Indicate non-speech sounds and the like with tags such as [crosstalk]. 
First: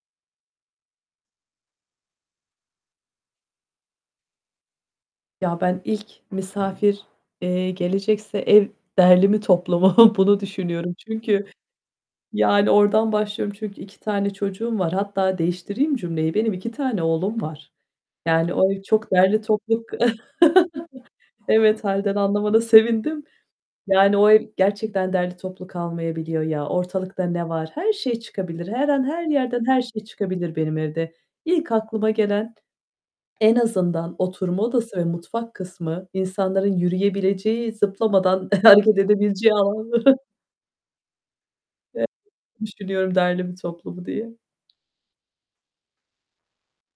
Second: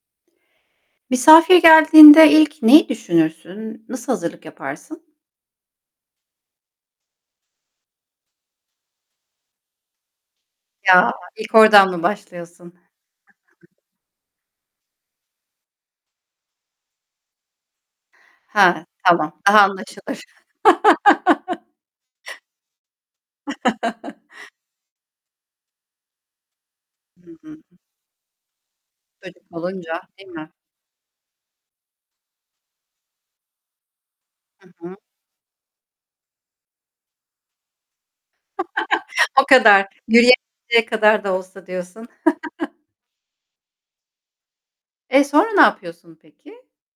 Misafir geldiğinde ilk neyi düşünürsün? Nasıl hazırlık yaparsın? a, ben ilk misafir, eee, gelecekse "ev derli mi, toplu mu?" [chuckles] bunu düşünüyorum Ya, çünkü, ilk oradan mı yani, başlıyorsun? oradan başlıyorum çünkü 2 tane çocuğum var. Hatta değiştireyim cümleyi. Benim 2 tane oğlum var, yani, o ev He. çok Tamam. derli Daha toplu k anlaşılır. [chuckles] Evet hâlden [laughs] anlamana sevindim, yani, [chuckles] o ev gerçekten derli toplu kalmayabiliyor ya. Ortalıkta Hıı. ne Hıh. var? Her şey çıkabilir. Her an, her Çocuk yerden, her olunca şey değil mi? çıkabilir benim evde. İlk aklıma gelen: en azından oturma Hı hı. odası ve mutfak kısmı insanların yürüyebileceği, zıplamadan hareket [laughs] O edebileceği kadar alanları yürüyemeyecek kadar da olsa diyorsun. [unintelligible] [chuckles] "Düşünüyorum derli mi, toplu mu?" diye. E, sonra ne yapıyorsun peki?